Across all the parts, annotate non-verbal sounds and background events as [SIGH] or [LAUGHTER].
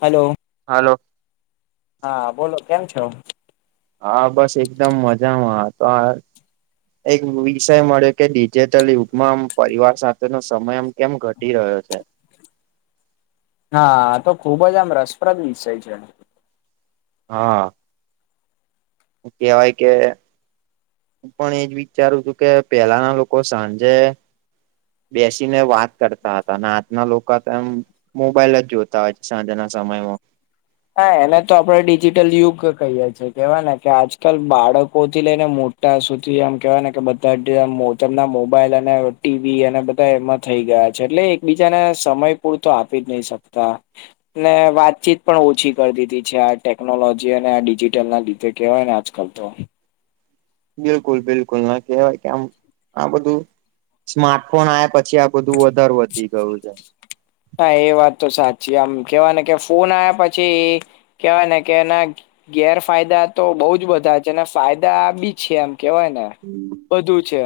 Hello. Hello. હા બોલો કેમ છો? હા બસ એકદમ મજામાં તો આ એક વિષય મળ્યો કે ડિજિટલ યુગમાં આમ પરિવાર સાથેનો સમય આમ કેમ ઘટી રહ્યો છે. હા આ તો ખુબ જ આમ રસપ્રદ વિષય છે. હા. કેવાય કે હું પણ એજ વિચારું છું કે પેલાના લોકો સાંજે બેસીને વાત કરતા હતા અન આજના લોકા તો એમ મોબાઈલ જ જોતા હોય સાંજના સમયમાં. હા એને તો આપણે ડિજિટલ યુગ કહીએ છીએ કેવાય ને કે આજકાલ બાળકો થી લઈને મોટ ટા સુધી આમ કેવાય ને કે બધા ટેઆ મોટરના મોબાઈલ અને ટીવી અને બધા એમાં થઈ ગયા છે, એટલે એકબીજાને સમય પૂરતો આપી જ નહી શકતા ને વાતચીત પણ ઓછી કર દીધી છે, આ ટેકનોલોજી અને આ ડિજીટલ ના લીધે કેહેવાય ને આજકાલ તો. બિલકુલ બિલકુલ ના કેવાય કે આમ આ બધું સ્માર્ટફોન આયા પછી આપ બધું વધાર વધી ગયું છે. હા એ વાત તો સાચી આમ કેવા ને કે ફોન આવ્યા પછી કેવાય ને કે એના ગેરફાયદા તો બઉ જ બધા છે અને ફાયદા બી છે એમ કેવાય ને. હમ. બધું છે.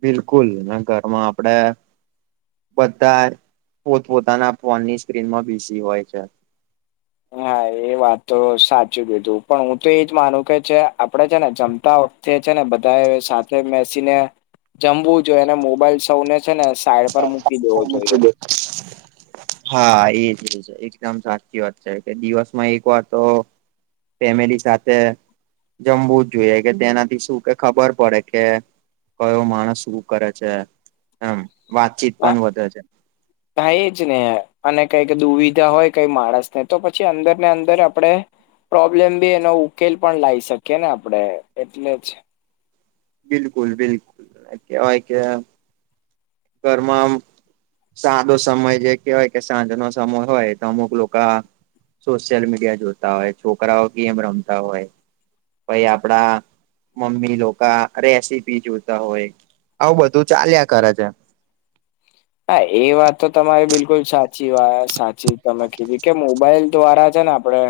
બિલકુલ નહી ન ઘરમાં આપડે બધ્ધા પોતપોતાના ફોનની સ્ક્રીનમાં બીઝી હોય છે. હા એ વાત તો સાચું કીધું પણ હું તો એજ માનું કે છે આપડે છે ને જમતા હો તે છે ને બધાયે સાથે બેસીને જમવું જોઈએ એને મોબાઈલ સૌને છે ને સાઈડ પર મૂકી સાવધાની દેવો પર જોઈએ મૂકી દેવો હા એજ છે એકદમ સાચી વાત છે કે દિવસમાં એક વાર તો ફેમિલી સાથે જમવું જ જોઈએ કે તેનાથી શું કે ખબર પડે કે કયો માણસ શું કરે છે એમ વાતચીત પણ વધે છે. થાય એ જ ને અને કઈક દુવિધા હોય કઈ માણસ ને તો પછી અંદર ને અંદર આપડે પ્રોબ્લેમ બી એનો ઉકેલ પણ લાઈ શકીએ ને આપડે એટલે જ બિલકુલ બિલકુલ કેવાય કે ઘર મા આમ સાદો સમય જે કહેવાય કે સાંજ નો સમય હોય તો અમુક લોકા આ સોશિયલ મીડિયા જોતા હોય છોકરાઓ ગેમ રમતા હોય પઈ આપડા મમ્મી લોકા રેસીપી જોતા હોય આવું બધું ચાલ્યા કરે છે. હા એ વાત તો તમારી બિલકુલ સાચી વાત સાચી તમે કીધી કે મોબાઈલ દ્વારા છે ને આ પડે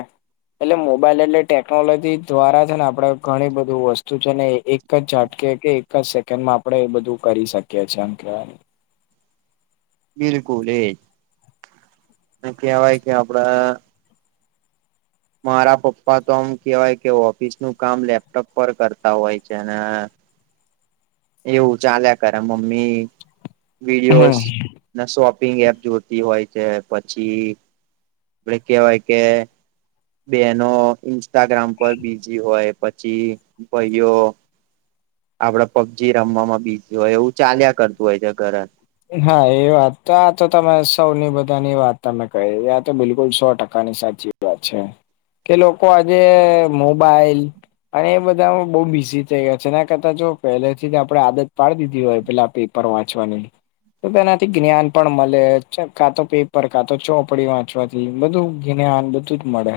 એટલે મોબાઈલ એટલે ટેકનોલોજી દ્વારા છે ને આપણડે ઘણી બધું વસ્તુ છે ને એક એક જ ઝાટકે કે, એક જ સેકન્ડમાં આપડે, એ બધું કરી શકીએ, એ એમ કેવા બિલકુલ એ જ, અને કેવાય કે આપડા. મારા પપ્પા તો આમ કેવાય કે, ઓફિસ નું કામ લેપટોપ પર કરતા હોય છે ને. એવું ચાલ્યા કરે, મમ્મી હમ વિડીયોસ. ના શોપિંગ એપ જોતી હોય છે, પછી પર કહેવાય કે બનો, ઇન્સ્ટાગ્રામ પર બીજી હોય, પછી ભાઈઓ આપડે પબજી રમવામાં બીસી હોય, એવું ચાલ્યા કરતું હોય છે, ઘર. હા, એ વાત તો આ તો તમે સૌની બધાની વાત તમે કહી, આ તો બિલકુલ સો ટકાની સાચી. વાત છે કે, લોકો આજે મોબાઈલ. અને એ બધામાં બહુ બિઝી થઈ ગયા છે, એના કરતા જો પહેલેથી આપણે આદત પાડી દીધી હોય, પેલા આપ પર વાંચવાની. તો તેનાથી જ્ઞાન પણ મળે, કાતો પેપર કા તો ચોપડી વાંચવાથી બધું જ્ઞાન બ જ મળે.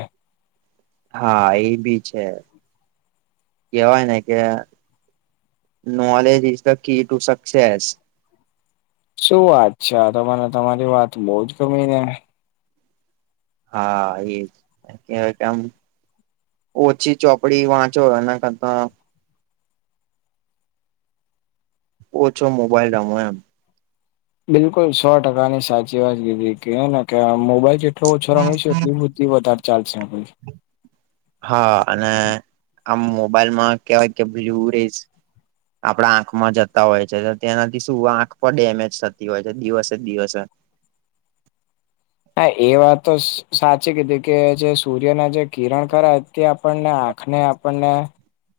હા, એ ભી છે. કેવાય ને, કે knowledge is the key to success. શું વાત છે, મને તમારી વાત બઉુ જ ગમી ને. હા, એજ કેમ? ઓછી ચોપડી વાંચો કરતા. ઓછો મોબાઈલ રમો એમ. બિલકુલ, સો ટકાની સાચી વાત કીધી. કેને કે મોબાઈલ તો ઓછો રમીશું, એટલી બુદ્ધ વધારે ચાલશે. હા, અને આમ મોબાઈલમાં કેવાય કે, બ્લુ રસ. આપણા આંખમાં જતા હોય છે, તેનાથી શું આંખ પણ ડેમેજ થતી હોય છે, દિવસે દિવસે. હા, એ વાત તો સાચી કીધી કે જે સૂર્યના જે કિરણ, તે આપણને આંખને આપણને.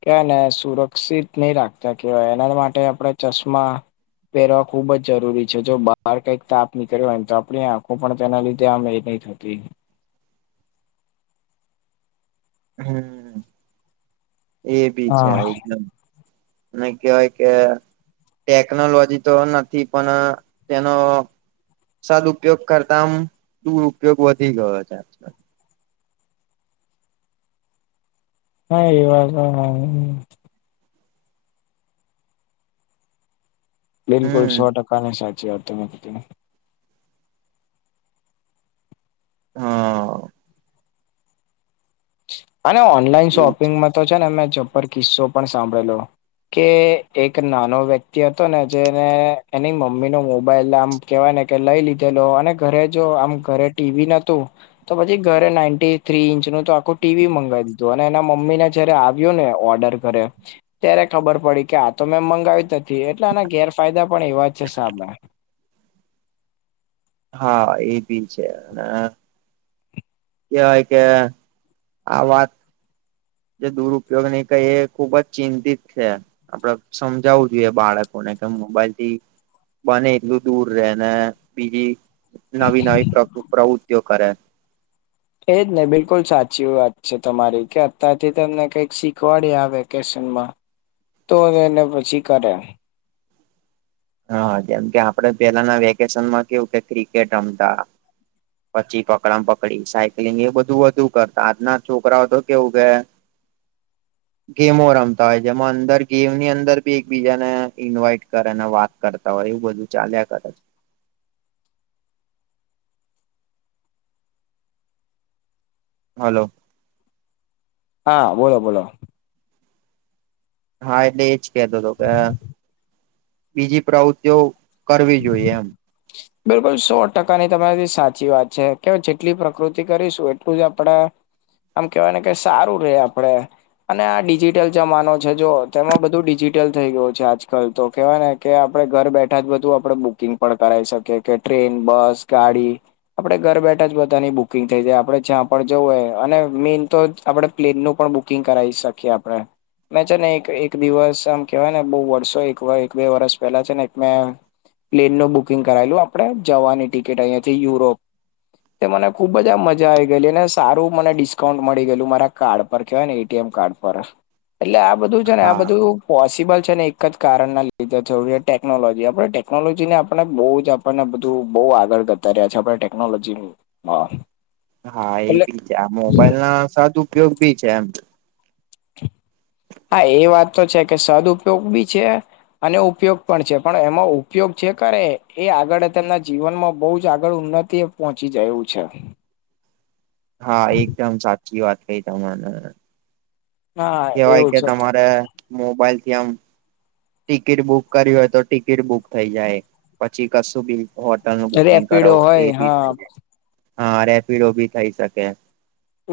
કેવાય ને, સુરક્ષિત નહી રાખતા, કેવાય એના માટે આપણે ચશ્મા. પહેરવા ખુબ જ જરૂરી છે, જો બહાર કંઈક તાપ નીકળે હોયને, તો આપણી આંખો પણ તેના લીધે હામ નહીં થતી. હમ, એ બી છે, હા એકદમ. અને કેવાય કે. ટેકનોલોજી તો નથી, પણ તેનો. સદઉપયોગ કરતા, આમ દુર ઉપયોગ વધી ગયો છે. હા, એવા પ્લેન કોડ, હમ સો ટકા ની સાચી વાત તમે કીધી. હા. અને ઓનલાઈન એજ શોપિંગમાં તો છે ને, મે ચપ્પર કિસ્સો પણ સાંભળેલો. કે એક નાનો વ્યક્તિ હતો ને, જેને એની મમ્મી નો મોબાઈલ આમ. કેવાય ને કે, લઈ લીધેલો, અને ઘરે જો આમ ઘરે ટીવી નતું. તો પછી ઘરે નાઈન્ટી થ્રી ઇંચ નું તો આખું. ટીવી મગાવી દીધું, અને એના મમ્મી ને જયારે આવ્યો ને, ઓર્ડર કરે. ત્યારે ખબર પડી કે, આ તો મેં મંગાવી હતી, એટલે આના ગેરફાયદા પણ એવા છે, સાબા હા, એ બી છે. અને કેવાય કે, આ વાત જે દુરપયોગ નહી કે, એ ખુબ જ ચિંતિત છે. આપડે સમજાવવું જોઈએ બાળકોને, કે મોબાઈલ થી. બને એટલું દૂર રે ને, બીજી નવી-નવી પ્રવૃતિઓ કરે. એ જ નહીં, બિલકુલ સાચી વાત છે તમારી કે અતારથી તમને કઈક શીખવાડે આ વેકેશનમાં. તો એને પછી કરે. હા, જેમ કે, આપડે પેલાના વેકેશનમાં કેવું કે ક્રિકેટ રમતા. પછી પકડા પકડી સાયકલિંગ એ બધું વધું કરતા આજના છોકરાઓ તો કેવું ગ [INAUDIBLE] ગેમો રમતા હોય જેમાં અંદર ગેમની અંદર બી એકબીજા ને ઇન્વાઈટ કરે ને વાત કરતા હોય એવું બધું ચાલ્યા કર હલો હા બોલો બોલો હા એટલે એજ કેતો હતો કે બીજી પ્રવૃત્તિઓ કરવી જોઈએ એમ બિલકુલ સો ટકાની તમારીથી સાચી વાત છે કેય જેટલી પ્રકૃતિ કરીશું એટલું જ આપણે આમ કેવાય ને કે સારું રે આપડે અને આ ડિજિટલ જમાનો છે જો તેમાં બધું ડિજિટલ થઈ ગયું છે આજકાલ તો કેવાય ને કે આપડે ઘર બેઠા જ બધું આપણે બુકિંગ પણ કરાઈ શકીએ કે ટ્રેન બસ ગાડી આપડે ઘર બેઠા જ બધાની બુકિંગ થઈ જાય આપડે જ્યાં પણ જવું હોય અને મેન તો આપડે પ્લેનનુંું પણ બુકિંગ કરાવી શકીએ આપડણે મેં છે ને એક એક દિવસ આમ કેવાય ને બહુ વર્ષો બે વરસ પહેલા છે ને એક મે પ્લેનનુંું બુકિંગ કરાયેલું આપણે જવાની ટિકિટ અહીંયા થી યુરોપ તે મને ખુબ જ આ મજા આવી ગયલી અનેને સારું મને ડિસ્કાઉન્ટ મળી ગયેલું મારા કાર્ડ એમ કારડ એ બધું છે ને આ હા બધું પોસિબલ છે ને એક જ કારણના લીધે થ ટેકનોલોજી આપડે ટેકનોલોજી ને આપણે બહુ જ આપણને બધું બહુ આગળ કરતા રહ્યા છે આપણે ટેકનોલોજી હા હા એ એટલે બી છે આ મોબાઈલ ના સદ ઉપયોગ ભી છે એમ હા એ વાત તો છે કે સદઉપયોગ બી છે અને ઉપયોગ પણ છે પણ એમાં ઉપયોગ જે કરે એ આગળ તેમના જીવનમાં બહુ જ આગળ ઉન્ન તે પહોંચી જાયવું છે હા એકદમ સાચી વાત કઈ તમાને હા કેવાય એવું કે છે તમારે મોબાઈલથી આમ ટિકિટ બુક કરી હોય તો ટિકિટ બુક થઈ જાય પછી કશું બિલ હોટલ નું બુકિંગ રેપિડો કરાવો એ હોય બી હા થઈ જ હા રેપિડો બી થઇ શકે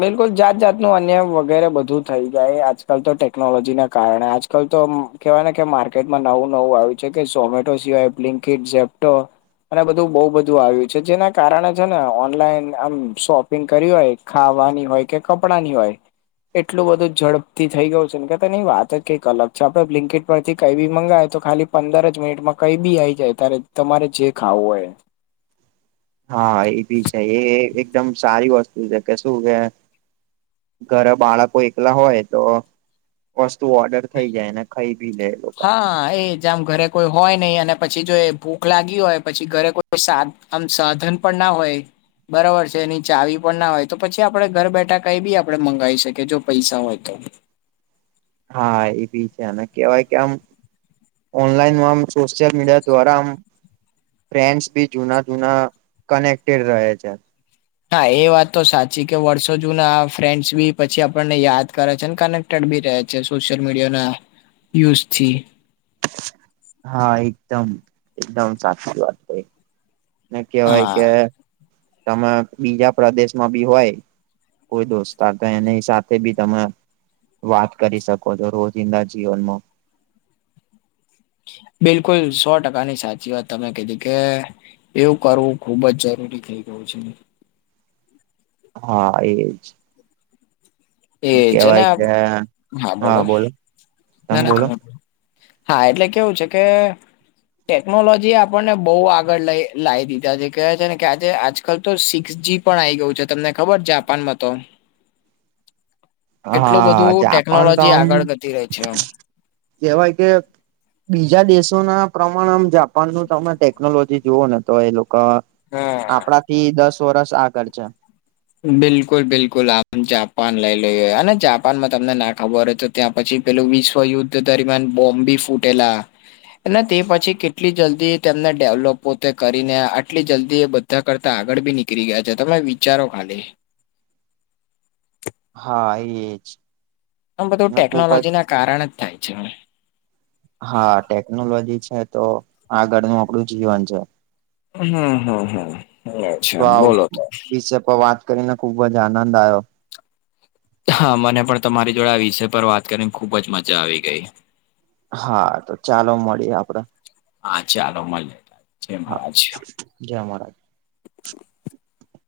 બિલકુલ જાત જાતનું અન્યાય વગેરે બધું થઈ જાય આજકાલ તો ટેકનોલોજીના કારણે આ કઈ તો કેવાય ને કે માર્કેટમાં નવું નવું આવ્યું છે કે ઝમેટો સિવાય બ્લિન્કિટ ઝેપ્ટો અને બધું બહુ બધું આવ્યું છે જેના કારણે છે ને ઓનલાઈન આમ શોપિંગ કર્યું હોય ખાવાની હોય કે કપડાં ની હોય એટલું બધું ઝડપથી થઈ ગયું છે ને કેતા ની વાત જ કંઈક અલગ છે આપણે બ્લિંકેટ પરથી કઈ બી મંગાવાય તો ખાલી પંદર જ મિનિટમાં કઈ બી આઈ જાય ત્યારે તમારે જે ખાવું હોય હા એ ભી છે એ એકદમ સારી વસ્તુ છે કે શું કે ઘરે બાળકો એકલા હોય તો વસ્તુ ઓર્ડર થઈ જાય ને ખાઈ ભી લે એ લોકો હા એ જેમ ઘરે કોઈ હોય નહી અને પછી જો એ ભૂખ લાગી હોય પછી ઘરે કોઈ સાદ આમ સાધન પણ ના હોય બરાબર છે એની ચાવી પણ ના હોય તો પછી આપણેે ઘર બેઠા કઈ બી આપણે મંગાવી શકીએ જો પૈસા હોય તો હા એ બી છે અને કહેવાય કે આમ ઓનલાઈનમાં આમ સોશિયલ મીડિયા દ્વારા આમ ફ્રેન્ડસ બી જુના જુના કનેક્ટેડ રહે છે હા એ વાત તો સાચી કે વર્ષો જૂના આ ફ્રેન્ડસ બી પછી આપણને યાદ કરે છે ને કારણ [UNINTELLIGIBLE] છે સોશિયલ મીડિયા ના યુઝથી હા એકદમ એકદમ સાચી વાત છે ને કહેવાય હા કે તમે બીજા પ્રદેશ માં બી હોય કોઈ દોસ્ત કે એની સાથે બી તમે વાત કરી શકો છો રોજિંદા જીવનમાં. બિલકુલ સો ટકા ની સાચી વાત તમે કીધી કે. એવું કરવું ખુબ જ જરૂરી થઇ ગયું છે. હા એજ એજ ને કહેવાય કે હા બોલો. ના તમે ના બોલો ના હા એટલે કેવું છે કે? ટેકનોલોજી આપણને બહુ આગળ લઈ લાવી દીધા જે કહેવાય છે ને કે આજે આજકાલ તો સિક્સ જી પણ આ આવી ગયું છે તમને ખબર જાપાનમાં તો. એટલું હા જ બધું પણ તો ટેકનોલોજી આમ આગળ ગતી રહી છે. કહેવાય કે, બીજા દેશો ના પ્રમાણ આમ જાપાન નો તમે ટેકનોલોજી જોવો ને તો એ લોકો હા. આપણા થી દસ વર્ષ આગળ છે. બિલકુલ બિલકુલ આમ જાપાન લઈ લઈએ અને જાપાનમાં તમને ના ખબર હોય તો ત્યાં પછી પેલું વિશ્વયુદ્ધ દરમિયાન બોમ્બી ફૂટેલા. તે પછી કેટલી જલ્દી તેમને ડેવલોપ પોતે કરીને આટલી જલ્દી એ બધા કરતા આગળ બી નીકળી ગયા છે તમે વિચારો ખાલી. હા એજ. આમ બધું ને ખુબ જ ટેકનોલોજી ના કારણે જ થાય છે ને. હા ટેકનોલોજી છે તો આગળનું આપણું જીવન છે. હમ હમ હમ એવું છે તો આ બોલો તો. [INAUDIBLE] કરીને ખુબ જ આનંદ આવ્યો. હા મને પણ તમારી જોડે આ વિષય પર વાત કરીને ખુબ જ મજા આવી ગઈ. હા તો ચાલો મળીએ આપણે. હા ચાલો મળીએ. જય હા મહારાજ જય મહારાજ.